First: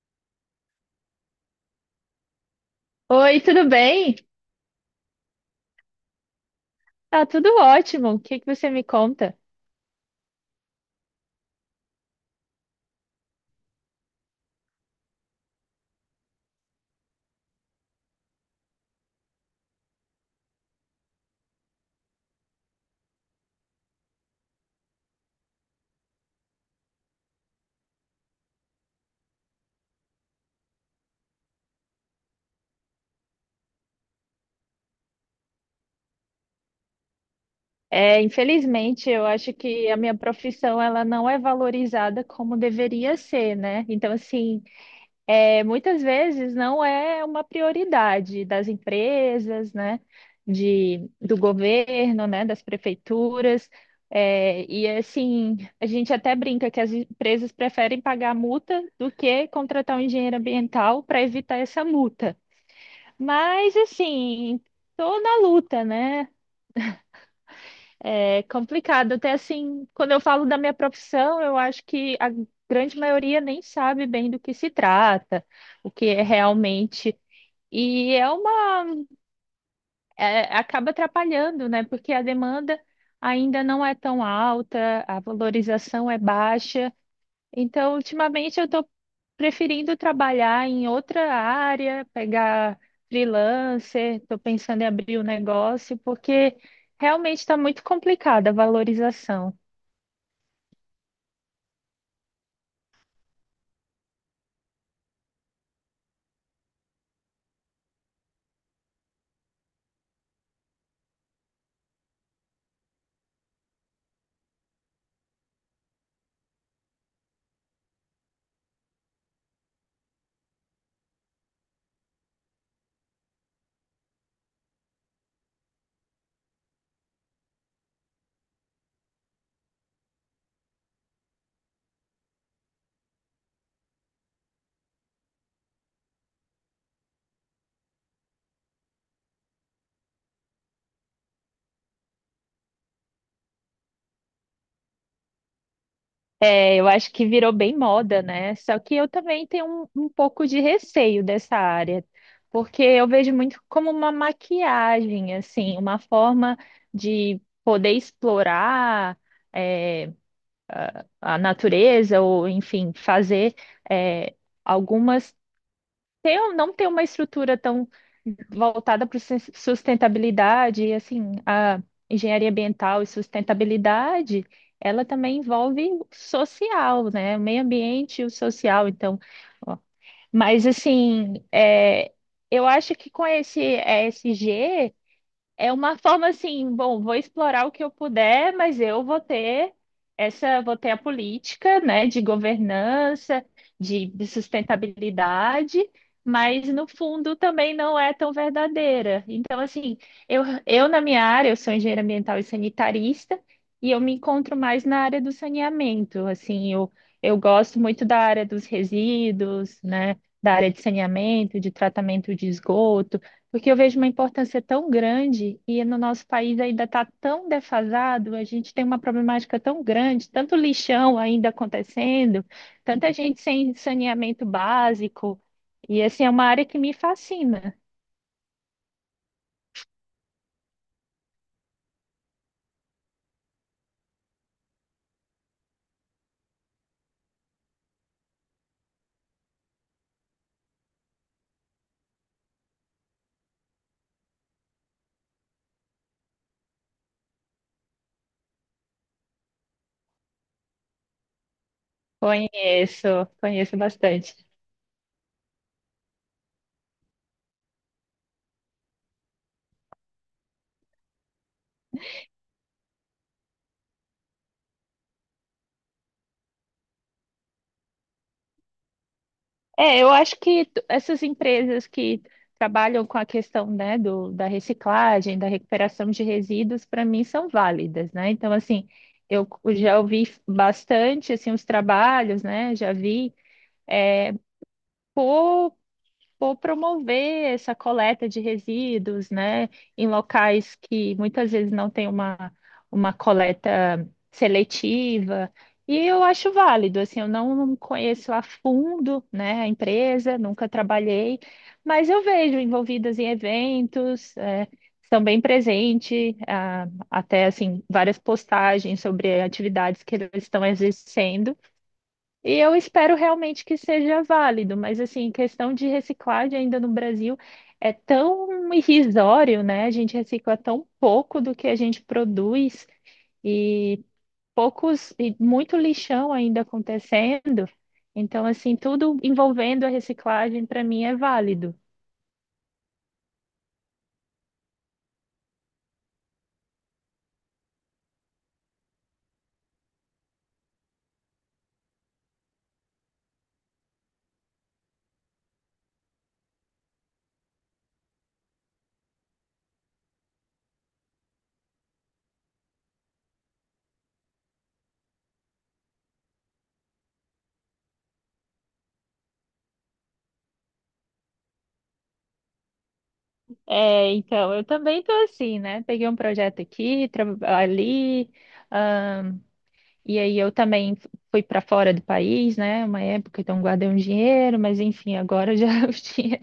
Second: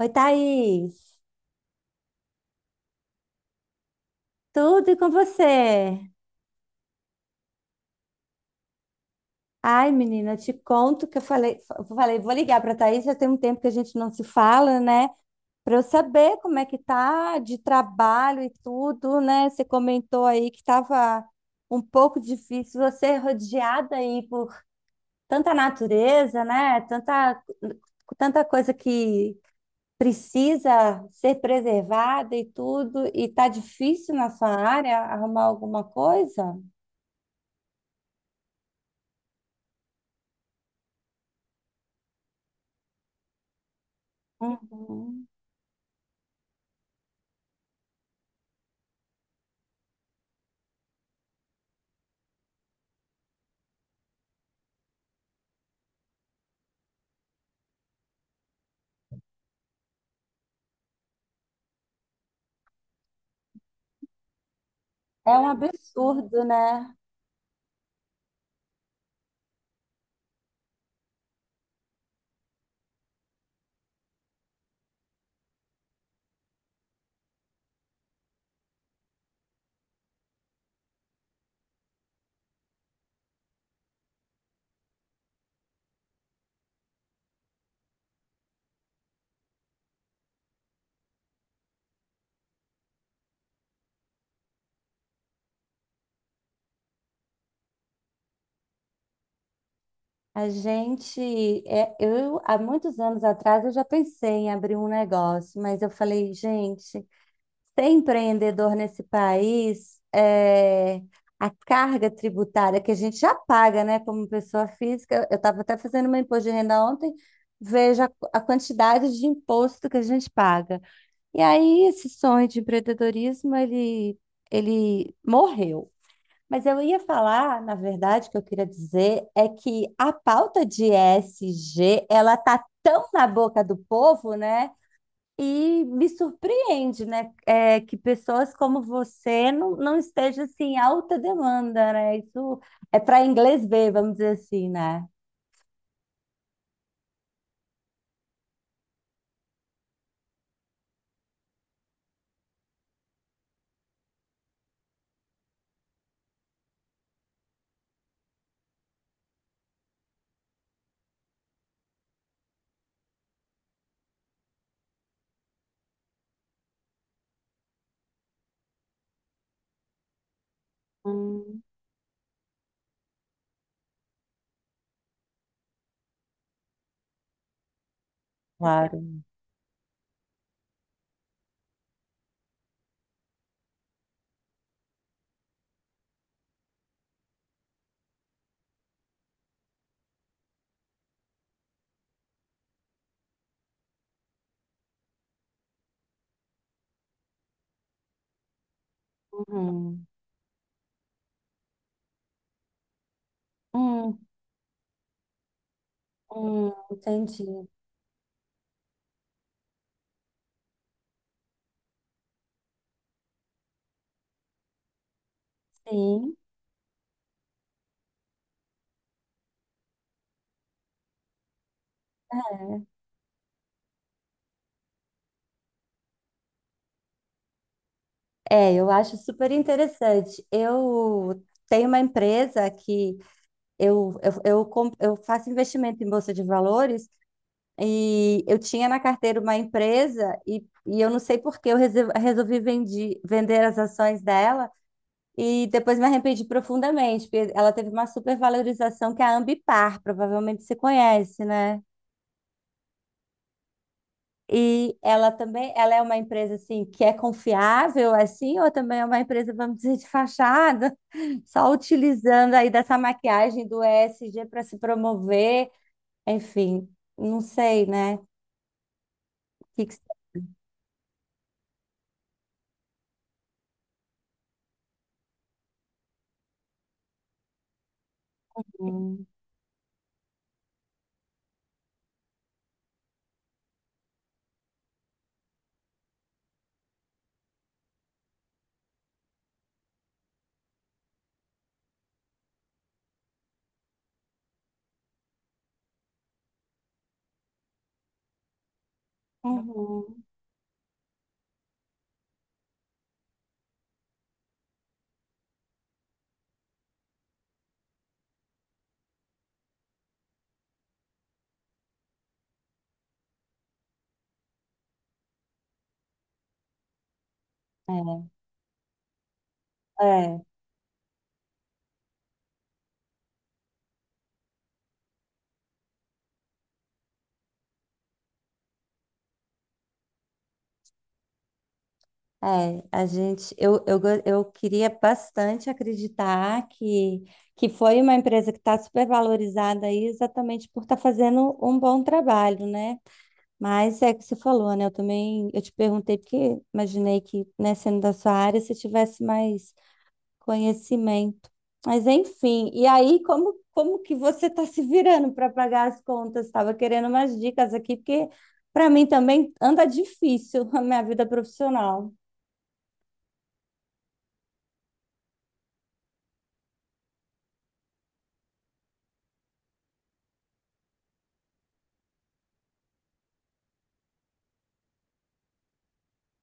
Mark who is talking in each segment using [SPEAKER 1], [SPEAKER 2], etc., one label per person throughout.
[SPEAKER 1] Oi, Thaís.
[SPEAKER 2] Oi, tudo bem?
[SPEAKER 1] Tudo e com você?
[SPEAKER 2] Tá tudo ótimo. O que que você me conta?
[SPEAKER 1] Ai, menina, te conto que eu falei, vou ligar para Thaís, já tem um tempo que a gente não se fala, né? Para eu saber como é que tá de trabalho e tudo, né? Você comentou aí que estava um pouco difícil, você é rodeada aí por tanta natureza, né? Tanta, tanta coisa que precisa ser preservada e tudo, e tá difícil na sua área arrumar alguma coisa?
[SPEAKER 2] Infelizmente, eu acho que a minha profissão ela não é valorizada como deveria ser, né? Então, assim,
[SPEAKER 1] Uhum.
[SPEAKER 2] é, muitas vezes não é uma prioridade das empresas, né? Do governo, né? Das prefeituras. É, e assim, a gente até brinca que as empresas preferem pagar multa do que contratar um engenheiro ambiental para evitar essa multa. Mas assim, tô
[SPEAKER 1] É
[SPEAKER 2] na
[SPEAKER 1] um
[SPEAKER 2] luta, né?
[SPEAKER 1] absurdo, né?
[SPEAKER 2] É complicado. Até assim, quando eu falo da minha profissão, eu acho que a grande maioria nem sabe bem do que se trata, o que é realmente. E é uma, Acaba atrapalhando, né? Porque a demanda ainda não é tão alta, a valorização é baixa. Então, ultimamente eu estou preferindo trabalhar em outra área, pegar freelancer, estou pensando em abrir um negócio, porque realmente está muito complicada a valorização.
[SPEAKER 1] A gente, eu há muitos anos atrás, eu já pensei em abrir um negócio, mas eu falei, gente, ser empreendedor nesse país, a carga tributária que a gente já paga, né, como pessoa física. Eu estava até fazendo meu imposto de renda ontem, vejo a quantidade de imposto que a gente paga. E aí esse sonho de empreendedorismo, ele morreu. Mas eu ia falar, na verdade, o que eu queria dizer é que a pauta de E S G ela tá tão na boca do povo, né? E me surpreende, né? Que pessoas como você não estejam assim em alta demanda, né? Isso é para inglês ver, vamos dizer assim, né?
[SPEAKER 2] É, eu acho que virou bem moda, né? Só que eu também tenho um pouco de receio dessa área, porque eu vejo muito como uma maquiagem, assim, uma forma de poder explorar. é, a natureza, ou enfim, fazer é, algumas. Ter, ou não ter uma estrutura tão voltada para sustentabilidade, e assim,
[SPEAKER 1] Hum.
[SPEAKER 2] a engenharia ambiental e sustentabilidade, ela também envolve o social, né? O meio ambiente e o social.
[SPEAKER 1] Claro.
[SPEAKER 2] Então, ó. Mas assim, eu acho que com esse E S G é uma forma assim, bom, vou explorar o que eu puder, mas eu vou ter essa, vou ter a política, né, de governança, de sustentabilidade, mas no fundo também não é tão verdadeira. Então, assim,
[SPEAKER 1] Uhum.
[SPEAKER 2] eu, eu na minha área, eu sou engenheira ambiental e sanitarista, e eu me
[SPEAKER 1] Hum,
[SPEAKER 2] encontro mais na área do saneamento. Assim, eu
[SPEAKER 1] entendi.
[SPEAKER 2] gosto muito da área dos resíduos, né, da área de saneamento, de tratamento de esgoto. Porque eu vejo uma importância tão grande e no nosso
[SPEAKER 1] Sim.
[SPEAKER 2] país ainda está tão defasado, a gente tem uma problemática tão grande, tanto lixão ainda acontecendo, tanta gente sem saneamento básico. E assim, é uma área que me fascina.
[SPEAKER 1] É, eu acho super interessante. Eu tenho uma empresa que Eu faço investimento em bolsa de valores e eu tinha na carteira uma empresa e eu não sei por que eu resolvi vender as ações dela e depois me arrependi profundamente, porque ela teve uma supervalorização, que é a Ambipar, provavelmente você conhece, né?
[SPEAKER 2] Conheço, conheço bastante.
[SPEAKER 1] E ela também, ela é uma empresa assim que é confiável assim, ou também é uma empresa, vamos dizer, de fachada, só utilizando aí dessa maquiagem do ESG para se promover? Enfim, não sei, né? O que que
[SPEAKER 2] É, eu acho que essas empresas que trabalham com a questão, né, da reciclagem, da recuperação de resíduos, para mim são válidas, né? Então, assim,
[SPEAKER 1] são-
[SPEAKER 2] eu já ouvi bastante, assim, os trabalhos, né? Já vi por promover essa coleta de resíduos, né, em locais que muitas vezes não tem uma coleta seletiva. E eu acho válido, assim, eu não conheço a fundo, né, a
[SPEAKER 1] Uhum.
[SPEAKER 2] empresa, nunca trabalhei, mas eu vejo envolvidas em eventos, estão bem presentes, até, assim, várias postagens sobre atividades que eles estão exercendo. E eu espero realmente que seja válido, mas assim, questão de reciclagem ainda no Brasil é tão irrisório, né? A
[SPEAKER 1] É,
[SPEAKER 2] gente
[SPEAKER 1] é,
[SPEAKER 2] recicla tão pouco do que a gente produz e poucos e muito lixão ainda acontecendo. Então, assim, tudo envolvendo a reciclagem para mim é válido.
[SPEAKER 1] é. A gente, eu, go- eu queria bastante acreditar que foi uma empresa que está super valorizada aí exatamente por estar fazendo um bom trabalho, né? Mas é que você falou, né? Eu te perguntei porque imaginei que, né, sendo da sua área, você tivesse mais conhecimento. Mas enfim, e aí como que você está se virando para pagar as contas? Estava querendo umas dicas aqui, porque para mim também anda difícil a minha vida profissional.
[SPEAKER 2] É, então, eu também tô assim, né? Peguei um projeto aqui, ali. E aí eu também fui para fora do país, né? Uma época, então guardei um dinheiro, mas enfim, agora já os dinhe-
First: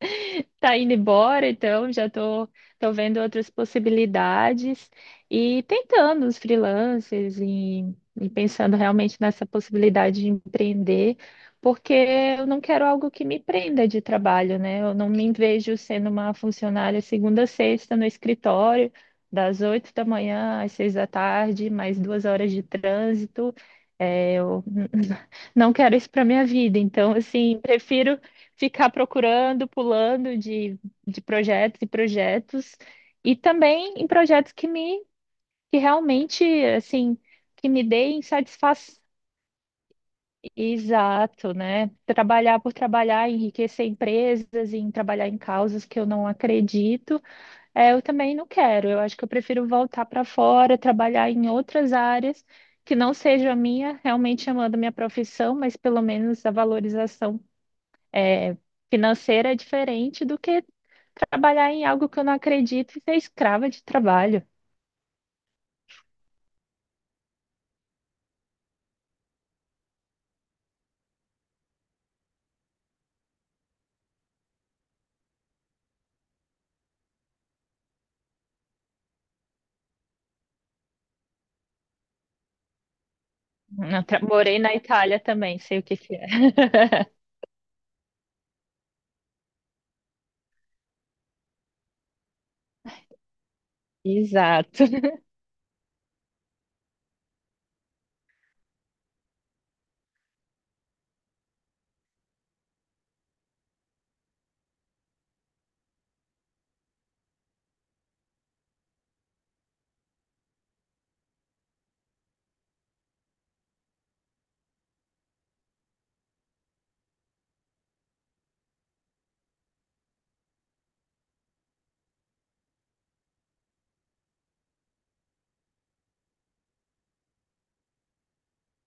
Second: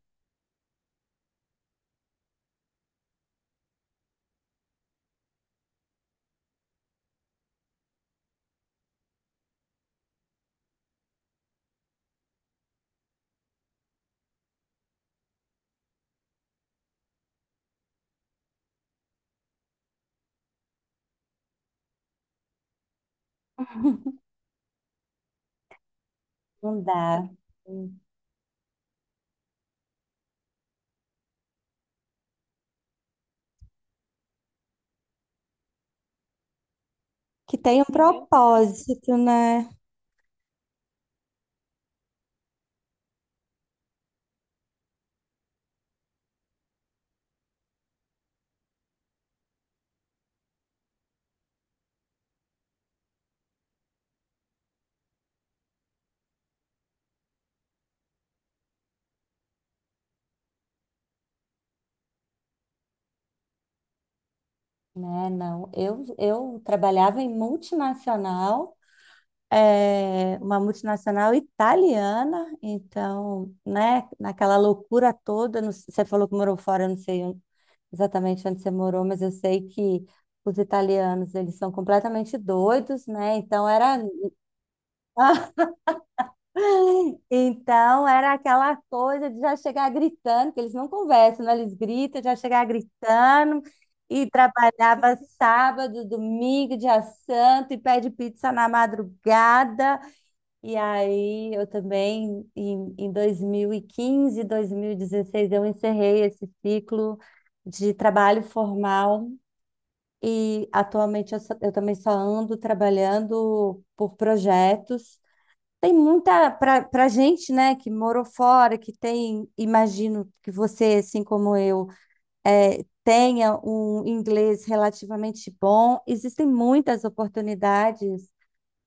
[SPEAKER 2] Tá indo embora, então já tô vendo outras possibilidades e tentando os freelancers e pensando realmente nessa possibilidade de empreender, porque eu não quero algo que me prenda de trabalho, né? Eu não me vejo sendo uma funcionária segunda a sexta no escritório, das 8 da manhã às 6 da tarde, mais 2 horas de trânsito. É, eu não quero isso para minha vida,
[SPEAKER 1] Não
[SPEAKER 2] então
[SPEAKER 1] dá.
[SPEAKER 2] assim, prefiro ficar procurando, pulando de projetos e projetos, e também em projetos que realmente assim
[SPEAKER 1] Que
[SPEAKER 2] que
[SPEAKER 1] tem
[SPEAKER 2] me
[SPEAKER 1] um
[SPEAKER 2] deem satisfação.
[SPEAKER 1] propósito, né?
[SPEAKER 2] Exato, né? Trabalhar por trabalhar, enriquecer empresas, em trabalhar em causas que eu não acredito, é, eu também não quero. Eu acho que eu prefiro voltar para fora, trabalhar em outras áreas que não seja a minha, realmente amando a minha profissão, mas pelo menos a valorização é, financeira é diferente do que trabalhar em algo que eu não acredito e ser escrava de trabalho.
[SPEAKER 1] Né, não. Eu trabalhava em multinacional, é, uma multinacional italiana. Então, né, naquela loucura toda, você falou que morou fora, eu não sei exatamente onde você morou, mas eu sei que os italianos, eles são completamente doidos, né? Então era
[SPEAKER 2] Eu morei na Itália também, sei o que que é.
[SPEAKER 1] Então era aquela coisa de já chegar gritando, que eles não conversam, né? Eles gritam, já chegar gritando e
[SPEAKER 2] Exato.
[SPEAKER 1] trabalhava sábado, domingo, dia santo e pede pizza na madrugada. E aí eu também em dois mil e quinze, 2016, eu encerrei esse ciclo de trabalho formal. E atualmente eu também só ando trabalhando por projetos. Tem muita para gente, né, que morou fora, que tem, imagino que você, assim como eu, tenha um inglês relativamente bom. Existem muitas oportunidades,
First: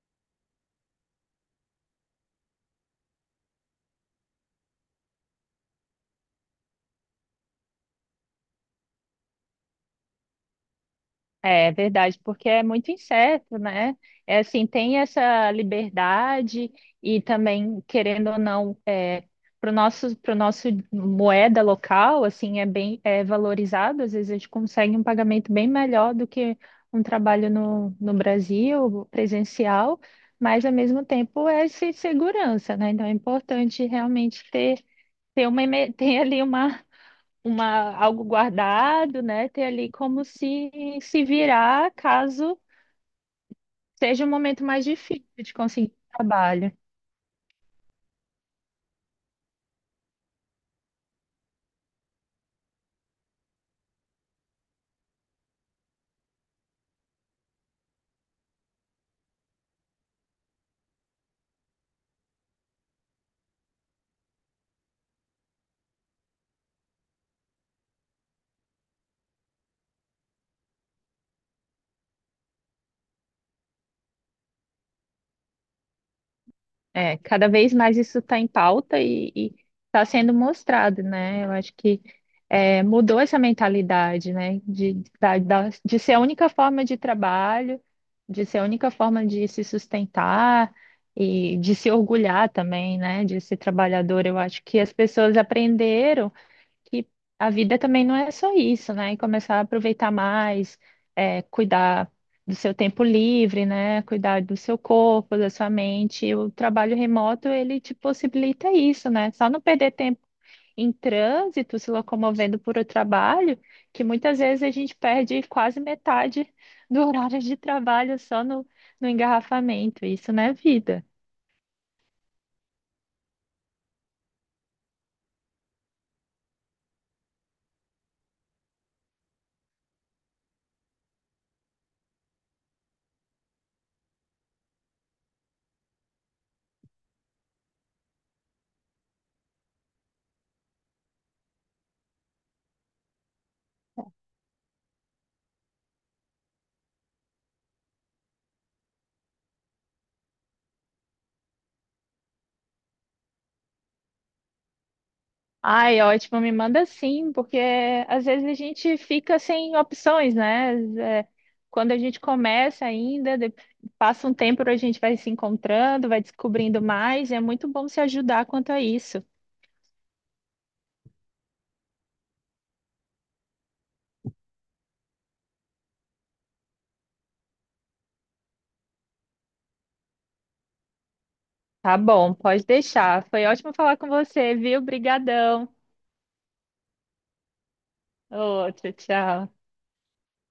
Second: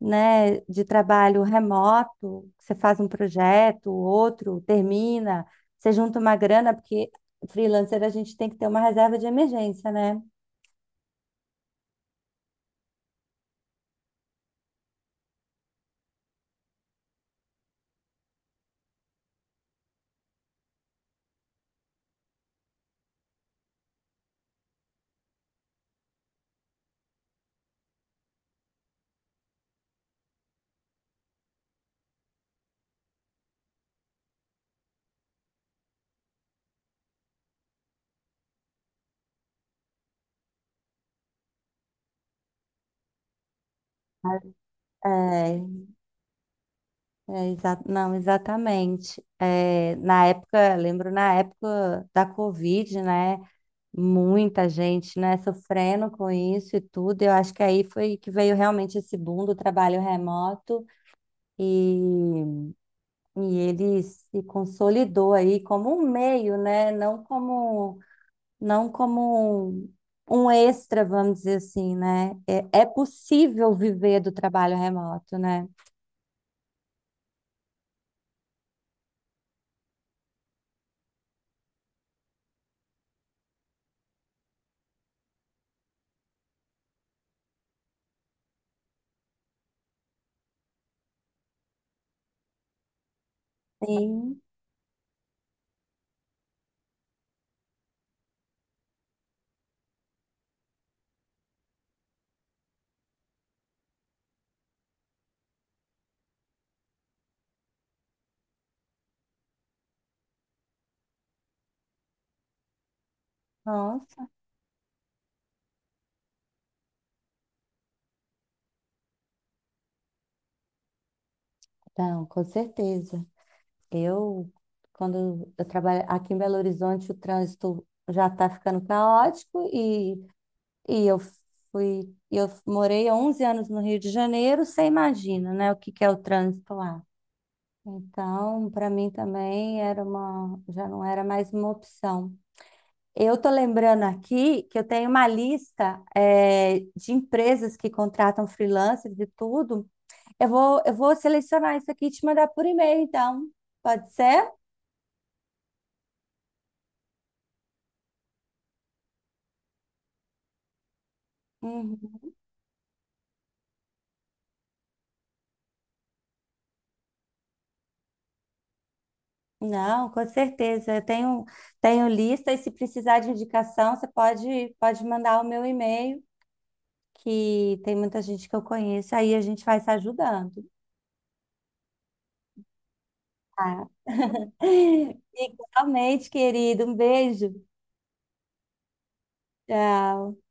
[SPEAKER 1] né, de trabalho remoto. Você faz um projeto, outro termina, você junta uma grana, porque freelancer a gente tem que ter uma reserva de emergência, né?
[SPEAKER 2] É verdade, porque é muito incerto, né? É assim, tem essa liberdade e também, querendo ou não, é, para o nosso moeda local, assim, é bem valorizado. Às vezes a gente consegue um pagamento bem melhor do que um trabalho no, no Brasil, presencial, mas ao mesmo tempo é essa segurança, né? Então é importante realmente ter uma, ter ali uma, algo guardado, né? Ter ali como se se virar caso seja um momento mais difícil de
[SPEAKER 1] É,
[SPEAKER 2] conseguir trabalho.
[SPEAKER 1] é, não, exatamente. É, na época, lembro, na época da Covid, né? Muita gente, né, sofrendo com isso e tudo. Eu acho que aí foi que veio realmente esse boom do trabalho remoto, e, e ele se consolidou aí como um meio, né? Não como um extra, vamos dizer assim, né? É, é possível viver do trabalho remoto, né?
[SPEAKER 2] É, cada vez mais isso está em pauta e está sendo mostrado, né? Eu acho que é, mudou essa mentalidade, né? De ser a única forma de trabalho, de ser a única forma de se sustentar. E de se orgulhar também, né, de ser trabalhador. Eu
[SPEAKER 1] Sim,
[SPEAKER 2] acho que as pessoas aprenderam que a vida também não é só isso, né? E começar a aproveitar mais, é, cuidar do seu tempo livre, né? Cuidar do seu corpo, da sua mente. E o trabalho remoto, ele te possibilita isso, né? Só não perder tempo em trânsito, se locomovendo por o trabalho, que
[SPEAKER 1] nossa.
[SPEAKER 2] muitas vezes a gente perde quase metade do horário de trabalho só no, no engarrafamento. Isso não é vida.
[SPEAKER 1] Não, com certeza. Eu, quando eu trabalho aqui em Belo Horizonte, o trânsito já está ficando caótico, e eu eu morei há 11 anos no Rio de Janeiro, você imagina, né, o que que é o trânsito lá. Então, para mim também era já não era mais uma opção. Eu tô lembrando aqui que eu tenho uma lista, de empresas que contratam freelancers e tudo. Eu vou selecionar isso aqui e te mandar por e-mail, então. Pode ser?
[SPEAKER 2] Ai, ótimo, me manda sim, porque às vezes a gente fica sem opções, né? É, quando a gente
[SPEAKER 1] Uhum.
[SPEAKER 2] começa ainda, passa um tempo, a gente vai se encontrando, vai descobrindo mais, e é muito bom se ajudar quanto a isso.
[SPEAKER 1] Não, com certeza. Eu tenho lista, e se precisar de indicação, você pode mandar o meu e-mail, que tem muita gente que eu conheço, aí a gente vai se ajudando.
[SPEAKER 2] Tá bom, pode deixar. Foi ótimo
[SPEAKER 1] Tá?
[SPEAKER 2] falar com você, viu? Brigadão.
[SPEAKER 1] Igualmente, querido. Um beijo.
[SPEAKER 2] Ô, tchau, tchau.
[SPEAKER 1] Tchau.